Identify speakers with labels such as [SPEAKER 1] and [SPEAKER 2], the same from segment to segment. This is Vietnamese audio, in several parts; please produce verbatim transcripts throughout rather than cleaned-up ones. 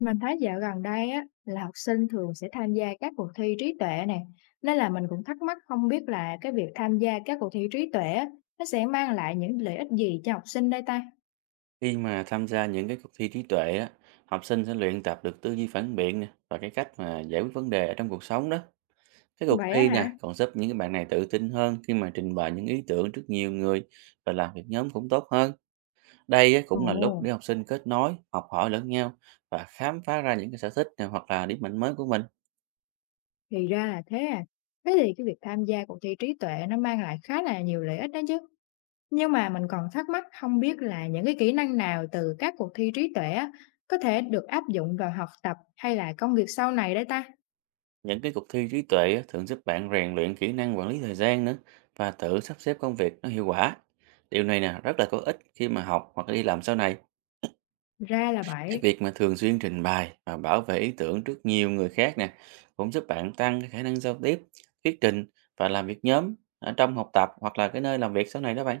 [SPEAKER 1] Mình thấy dạo gần đây á, là học sinh thường sẽ tham gia các cuộc thi trí tuệ nè, nên là mình cũng thắc mắc không biết là cái việc tham gia các cuộc thi trí tuệ á, nó sẽ mang lại những lợi ích gì cho học sinh đây ta?
[SPEAKER 2] Khi mà tham gia những cái cuộc thi trí tuệ á, học sinh sẽ luyện tập được tư duy phản biện nè và cái cách mà giải quyết vấn đề ở trong cuộc sống đó. Cái cuộc
[SPEAKER 1] Vậy á
[SPEAKER 2] thi nè
[SPEAKER 1] hả?
[SPEAKER 2] còn giúp những cái bạn này tự tin hơn khi mà trình bày những ý tưởng trước nhiều người và làm việc nhóm cũng tốt hơn. Đây á, cũng là lúc
[SPEAKER 1] Ồ,
[SPEAKER 2] để học sinh kết nối, học hỏi lẫn nhau và khám phá ra những cái sở thích nè, hoặc là điểm mạnh mới của mình.
[SPEAKER 1] thì ra là thế à. Thế thì cái việc tham gia cuộc thi trí tuệ nó mang lại khá là nhiều lợi ích đó chứ. Nhưng mà mình còn thắc mắc không biết là những cái kỹ năng nào từ các cuộc thi trí tuệ á, có thể được áp dụng vào học tập hay là công việc sau này đấy ta?
[SPEAKER 2] Những cái cuộc thi trí tuệ á, thường giúp bạn rèn luyện kỹ năng quản lý thời gian nữa và tự sắp xếp công việc nó hiệu quả. Điều này nè rất là có ích khi mà học hoặc đi làm sau này.
[SPEAKER 1] Ra là
[SPEAKER 2] Cái
[SPEAKER 1] vậy.
[SPEAKER 2] việc mà thường xuyên trình bày và bảo vệ ý tưởng trước nhiều người khác nè cũng giúp bạn tăng cái khả năng giao tiếp, thuyết trình và làm việc nhóm ở trong học tập hoặc là cái nơi làm việc sau này đó bạn.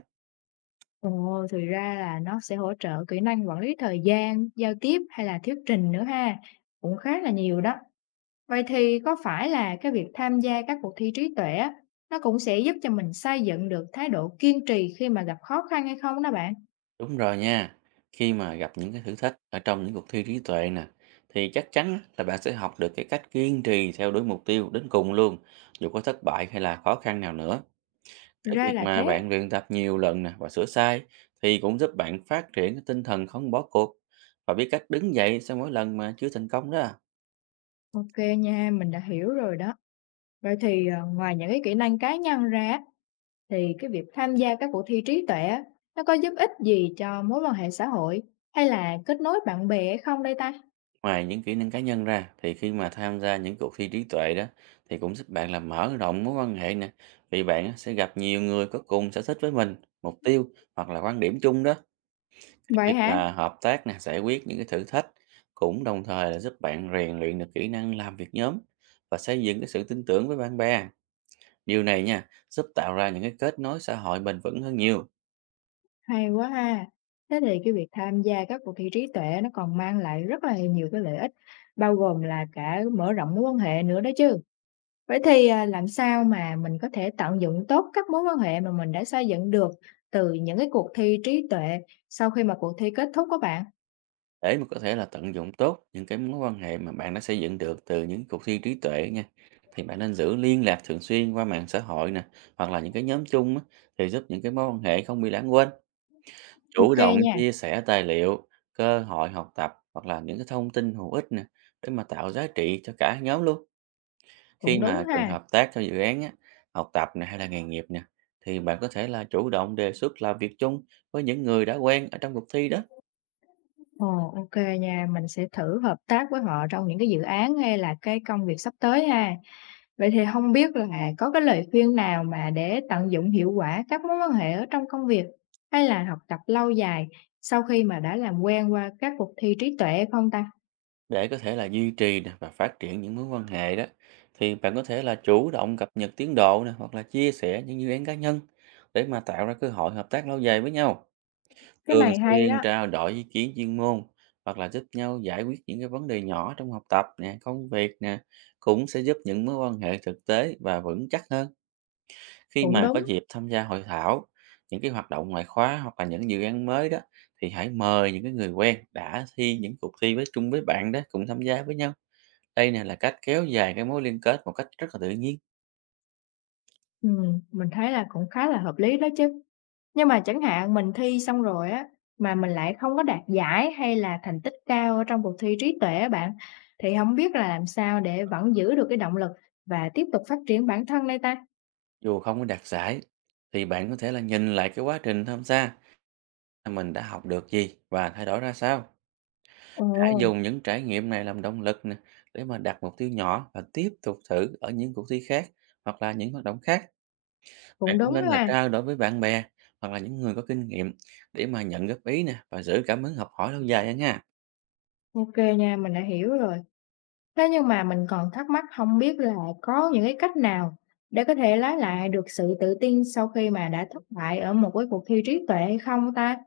[SPEAKER 1] Ồ, thực ra là nó sẽ hỗ trợ kỹ năng quản lý thời gian, giao tiếp hay là thuyết trình nữa ha, cũng khá là nhiều đó. Vậy thì có phải là cái việc tham gia các cuộc thi trí tuệ á, nó cũng sẽ giúp cho mình xây dựng được thái độ kiên trì khi mà gặp khó khăn hay không đó bạn?
[SPEAKER 2] Đúng rồi nha. Khi mà gặp những cái thử thách ở trong những cuộc thi trí tuệ nè thì chắc chắn là bạn sẽ học được cái cách kiên trì theo đuổi mục tiêu đến cùng luôn, dù có thất bại hay là khó khăn nào nữa. Cái
[SPEAKER 1] Ra
[SPEAKER 2] việc
[SPEAKER 1] là
[SPEAKER 2] mà
[SPEAKER 1] thế.
[SPEAKER 2] bạn luyện tập nhiều lần nè và sửa sai thì cũng giúp bạn phát triển cái tinh thần không bỏ cuộc và biết cách đứng dậy sau mỗi lần mà chưa thành công đó.
[SPEAKER 1] Ok nha, mình đã hiểu rồi đó. Vậy thì ờ, ngoài những cái kỹ năng cá nhân ra á, thì cái việc tham gia các cuộc thi trí tuệ á, nó có giúp ích gì cho mối quan hệ xã hội hay là kết nối bạn bè hay không đây ta?
[SPEAKER 2] Ngoài những kỹ năng cá nhân ra thì khi mà tham gia những cuộc thi trí tuệ đó thì cũng giúp bạn là mở rộng mối quan hệ nè, vì bạn á, sẽ gặp nhiều người có cùng sở thích với mình, mục tiêu hoặc là quan điểm chung đó. Cái
[SPEAKER 1] Vậy
[SPEAKER 2] việc
[SPEAKER 1] hả?
[SPEAKER 2] là hợp tác nè, giải quyết những cái thử thách cũng đồng thời là giúp bạn rèn luyện được kỹ năng làm việc nhóm và xây dựng cái sự tin tưởng với bạn bè. Điều này nha, giúp tạo ra những cái kết nối xã hội bền vững hơn nhiều.
[SPEAKER 1] Hay quá ha. Thế thì cái việc tham gia các cuộc thi trí tuệ nó còn mang lại rất là nhiều cái lợi ích, bao gồm là cả mở rộng mối quan hệ nữa đó chứ. Vậy thì à, làm sao mà mình có thể tận dụng tốt các mối quan hệ mà mình đã xây dựng được từ những cái cuộc thi trí tuệ sau khi mà cuộc thi kết thúc các bạn?
[SPEAKER 2] Để mà có thể là tận dụng tốt những cái mối quan hệ mà bạn đã xây dựng được từ những cuộc thi trí tuệ nha, thì bạn nên giữ liên lạc thường xuyên qua mạng xã hội nè, hoặc là những cái nhóm chung á, thì giúp những cái mối quan hệ không bị lãng quên. Chủ
[SPEAKER 1] Ok
[SPEAKER 2] động
[SPEAKER 1] nha,
[SPEAKER 2] chia sẻ tài liệu, cơ hội học tập hoặc là những cái thông tin hữu ích nè để mà tạo giá trị cho cả nhóm luôn. Khi
[SPEAKER 1] cũng đúng
[SPEAKER 2] mà cần
[SPEAKER 1] ha.
[SPEAKER 2] hợp tác cho dự án á, học tập nè hay là nghề nghiệp nè, thì bạn có thể là chủ động đề xuất làm việc chung với những người đã quen ở trong cuộc thi đó.
[SPEAKER 1] Ồ, ok nha, mình sẽ thử hợp tác với họ trong những cái dự án hay là cái công việc sắp tới ha. Vậy thì không biết là có cái lời khuyên nào mà để tận dụng hiệu quả các mối quan hệ ở trong công việc, hay là học tập lâu dài sau khi mà đã làm quen qua các cuộc thi trí tuệ không ta?
[SPEAKER 2] Để có thể là duy trì nè và phát triển những mối quan hệ đó thì bạn có thể là chủ động cập nhật tiến độ nè, hoặc là chia sẻ những dự án cá nhân để mà tạo ra cơ hội hợp tác lâu dài với nhau.
[SPEAKER 1] Cái
[SPEAKER 2] Thường
[SPEAKER 1] này hay
[SPEAKER 2] xuyên
[SPEAKER 1] đó,
[SPEAKER 2] trao đổi ý kiến chuyên môn hoặc là giúp nhau giải quyết những cái vấn đề nhỏ trong học tập nè, công việc nè cũng sẽ giúp những mối quan hệ thực tế và vững chắc hơn. Khi
[SPEAKER 1] cũng
[SPEAKER 2] mà có
[SPEAKER 1] đúng,
[SPEAKER 2] dịp tham gia hội thảo, những cái hoạt động ngoại khóa hoặc là những dự án mới đó, thì hãy mời những cái người quen đã thi những cuộc thi với chung với bạn đó cùng tham gia với nhau. Đây nè là cách kéo dài cái mối liên kết một cách rất là tự nhiên,
[SPEAKER 1] ừm, mình thấy là cũng khá là hợp lý đó chứ. Nhưng mà chẳng hạn mình thi xong rồi á, mà mình lại không có đạt giải hay là thành tích cao ở trong cuộc thi trí tuệ á bạn, thì không biết là làm sao để vẫn giữ được cái động lực và tiếp tục phát triển bản thân đây ta?
[SPEAKER 2] dù không có đạt giải. Thì bạn có thể là nhìn lại cái quá trình tham gia, là mình đã học được gì và thay đổi ra sao.
[SPEAKER 1] Ồ,
[SPEAKER 2] Hãy dùng những trải nghiệm này làm động lực nè, để mà đặt mục tiêu nhỏ và tiếp tục thử ở những cuộc thi khác hoặc là những hoạt động khác. Bạn
[SPEAKER 1] cũng
[SPEAKER 2] cũng
[SPEAKER 1] đúng
[SPEAKER 2] nên là
[SPEAKER 1] ha.
[SPEAKER 2] trao đổi với bạn bè hoặc là những người có kinh nghiệm để mà nhận góp ý nè và giữ cảm hứng học hỏi lâu dài á nha.
[SPEAKER 1] OK nha, mình đã hiểu rồi. Thế nhưng mà mình còn thắc mắc không biết là có những cái cách nào để có thể lấy lại được sự tự tin sau khi mà đã thất bại ở một cái cuộc thi trí tuệ hay không ta?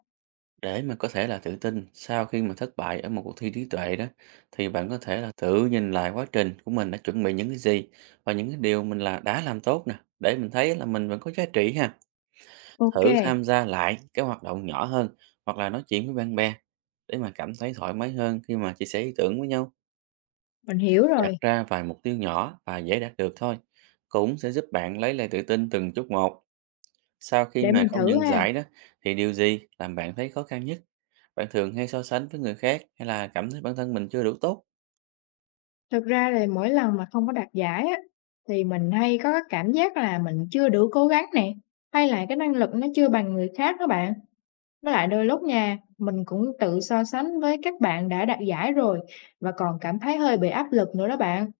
[SPEAKER 2] Để mà có thể là tự tin sau khi mà thất bại ở một cuộc thi trí tuệ đó, thì bạn có thể là tự nhìn lại quá trình của mình đã chuẩn bị những cái gì và những cái điều mình là đã làm tốt nè, để mình thấy là mình vẫn có giá trị ha.
[SPEAKER 1] OK,
[SPEAKER 2] Thử tham gia lại cái hoạt động nhỏ hơn hoặc là nói chuyện với bạn bè để mà cảm thấy thoải mái hơn khi mà chia sẻ ý tưởng với nhau.
[SPEAKER 1] mình hiểu
[SPEAKER 2] Đặt
[SPEAKER 1] rồi,
[SPEAKER 2] ra vài mục tiêu nhỏ và dễ đạt được thôi cũng sẽ giúp bạn lấy lại tự tin từng chút một. Sau khi
[SPEAKER 1] để
[SPEAKER 2] mà
[SPEAKER 1] mình
[SPEAKER 2] không
[SPEAKER 1] thử
[SPEAKER 2] nhận
[SPEAKER 1] ha.
[SPEAKER 2] giải đó thì điều gì làm bạn thấy khó khăn nhất? Bạn thường hay so sánh với người khác hay là cảm thấy bản thân mình chưa đủ tốt?
[SPEAKER 1] Thực ra là mỗi lần mà không có đạt giải á, thì mình hay có cái cảm giác là mình chưa đủ cố gắng nè, hay là cái năng lực nó chưa bằng người khác á bạn. Với lại đôi lúc nha, mình cũng tự so sánh với các bạn đã đạt giải rồi và còn cảm thấy hơi bị áp lực nữa đó bạn.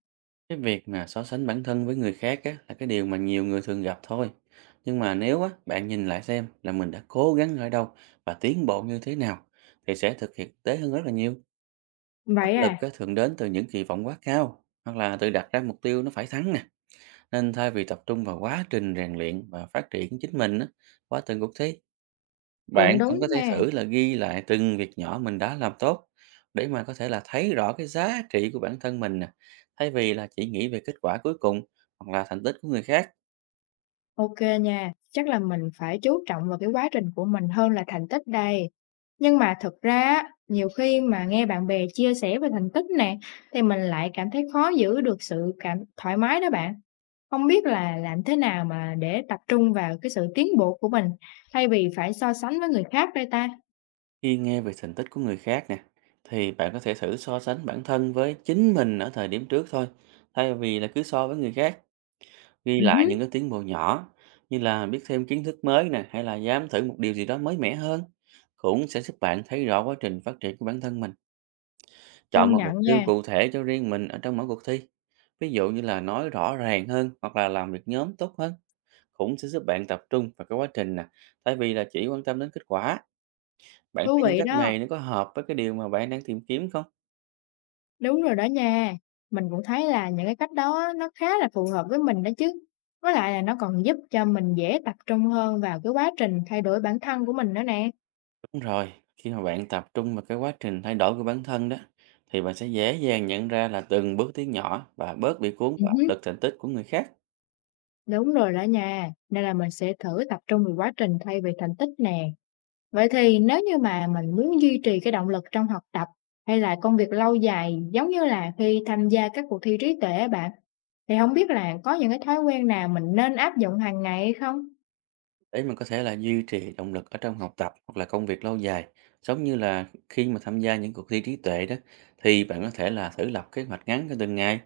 [SPEAKER 2] Cái việc mà so sánh bản thân với người khác á, là cái điều mà nhiều người thường gặp thôi. Nhưng mà nếu á, bạn nhìn lại xem là mình đã cố gắng ở đâu và tiến bộ như thế nào thì sẽ thực hiện tế hơn rất là nhiều. Áp
[SPEAKER 1] Vậy
[SPEAKER 2] lực
[SPEAKER 1] à,
[SPEAKER 2] á, thường đến từ những kỳ vọng quá cao hoặc là tự đặt ra mục tiêu nó phải thắng nè. Nên thay vì tập trung vào quá trình rèn luyện và phát triển chính mình á, quá trình cuộc thi,
[SPEAKER 1] cũng
[SPEAKER 2] bạn cũng
[SPEAKER 1] đúng
[SPEAKER 2] có thể
[SPEAKER 1] ha.
[SPEAKER 2] thử là ghi lại từng việc nhỏ mình đã làm tốt, để mà có thể là thấy rõ cái giá trị của bản thân mình nè, thay vì là chỉ nghĩ về kết quả cuối cùng hoặc là thành tích của người khác.
[SPEAKER 1] Ok nha, chắc là mình phải chú trọng vào cái quá trình của mình hơn là thành tích đây. Nhưng mà thực ra á, nhiều khi mà nghe bạn bè chia sẻ về thành tích nè, thì mình lại cảm thấy khó giữ được sự cảm thoải mái đó bạn. Không biết là làm thế nào mà để tập trung vào cái sự tiến bộ của mình, thay vì phải so sánh với người khác đây ta?
[SPEAKER 2] Khi nghe về thành tích của người khác nè, thì bạn có thể thử so sánh bản thân với chính mình ở thời điểm trước thôi, thay vì là cứ so với người khác. Ghi
[SPEAKER 1] Ừm
[SPEAKER 2] lại những
[SPEAKER 1] hứm,
[SPEAKER 2] cái tiến bộ nhỏ như là biết thêm kiến thức mới nè, hay là dám thử một điều gì đó mới mẻ hơn cũng sẽ giúp bạn thấy rõ quá trình phát triển của bản thân mình. Chọn
[SPEAKER 1] công
[SPEAKER 2] một mục
[SPEAKER 1] nhận
[SPEAKER 2] tiêu
[SPEAKER 1] nha,
[SPEAKER 2] cụ thể cho riêng mình ở trong mỗi cuộc thi. Ví dụ như là nói rõ ràng hơn hoặc là làm việc nhóm tốt hơn cũng sẽ giúp bạn tập trung vào cái quá trình nè, thay vì là chỉ quan tâm đến kết quả. Bạn
[SPEAKER 1] thú
[SPEAKER 2] thấy những
[SPEAKER 1] vị
[SPEAKER 2] cách
[SPEAKER 1] đó.
[SPEAKER 2] này nó có hợp với cái điều mà bạn đang tìm kiếm không?
[SPEAKER 1] Đúng rồi đó nha. Mình cũng thấy là những cái cách đó á, nó khá là phù hợp với mình đó chứ. Với lại là nó còn giúp cho mình dễ tập trung hơn vào cái quá trình thay đổi bản thân của mình nữa nè.
[SPEAKER 2] Đúng rồi, khi mà bạn tập trung vào cái quá trình thay đổi của bản thân đó thì bạn sẽ dễ dàng nhận ra là từng bước tiến nhỏ và bớt bị cuốn
[SPEAKER 1] Ừ
[SPEAKER 2] vào
[SPEAKER 1] hứ,
[SPEAKER 2] áp lực thành tích của người khác.
[SPEAKER 1] đúng rồi đó nha. Nên là mình sẽ thử tập trung vào quá trình thay vì thành tích nè. Vậy thì nếu như mà mình muốn duy trì cái động lực trong học tập hay là công việc lâu dài giống như là khi tham gia các cuộc thi trí tuệ á bạn, thì không biết là có những cái thói quen nào mình nên áp dụng hàng ngày hay không?
[SPEAKER 2] Để mình có thể là duy trì động lực ở trong học tập hoặc là công việc lâu dài, giống như là khi mà tham gia những cuộc thi trí tuệ đó, thì bạn có thể là thử lập kế hoạch ngắn cho từng ngày.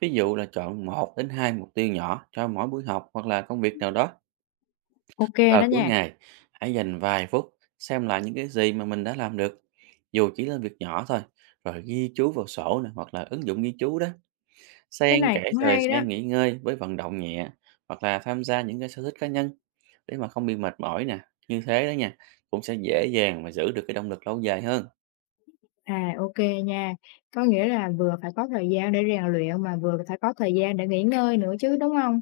[SPEAKER 2] Ví dụ là chọn một đến hai mục tiêu nhỏ cho mỗi buổi học hoặc là công việc nào đó.
[SPEAKER 1] Ok đó
[SPEAKER 2] Vào cuối
[SPEAKER 1] nha.
[SPEAKER 2] ngày, hãy dành vài phút xem lại những cái gì mà mình đã làm được, dù chỉ là việc nhỏ thôi, rồi ghi chú vào sổ nè, hoặc là ứng dụng ghi chú đó.
[SPEAKER 1] Cái
[SPEAKER 2] Xen
[SPEAKER 1] này
[SPEAKER 2] kẽ
[SPEAKER 1] cũng
[SPEAKER 2] thời
[SPEAKER 1] hay đó.
[SPEAKER 2] gian nghỉ ngơi với vận động nhẹ hoặc là tham gia những cái sở thích cá nhân để mà không bị mệt mỏi nè. Như thế đó nha, cũng sẽ dễ dàng mà giữ được cái động lực lâu dài hơn.
[SPEAKER 1] À, ok nha. Có nghĩa là vừa phải có thời gian để rèn luyện mà vừa phải có thời gian để nghỉ ngơi nữa chứ, đúng không?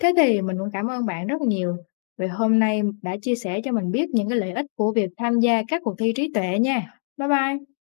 [SPEAKER 1] Thế thì mình cũng cảm ơn bạn rất nhiều vì hôm nay đã chia sẻ cho mình biết những cái lợi ích của việc tham gia các cuộc thi trí tuệ nha. Bye bye.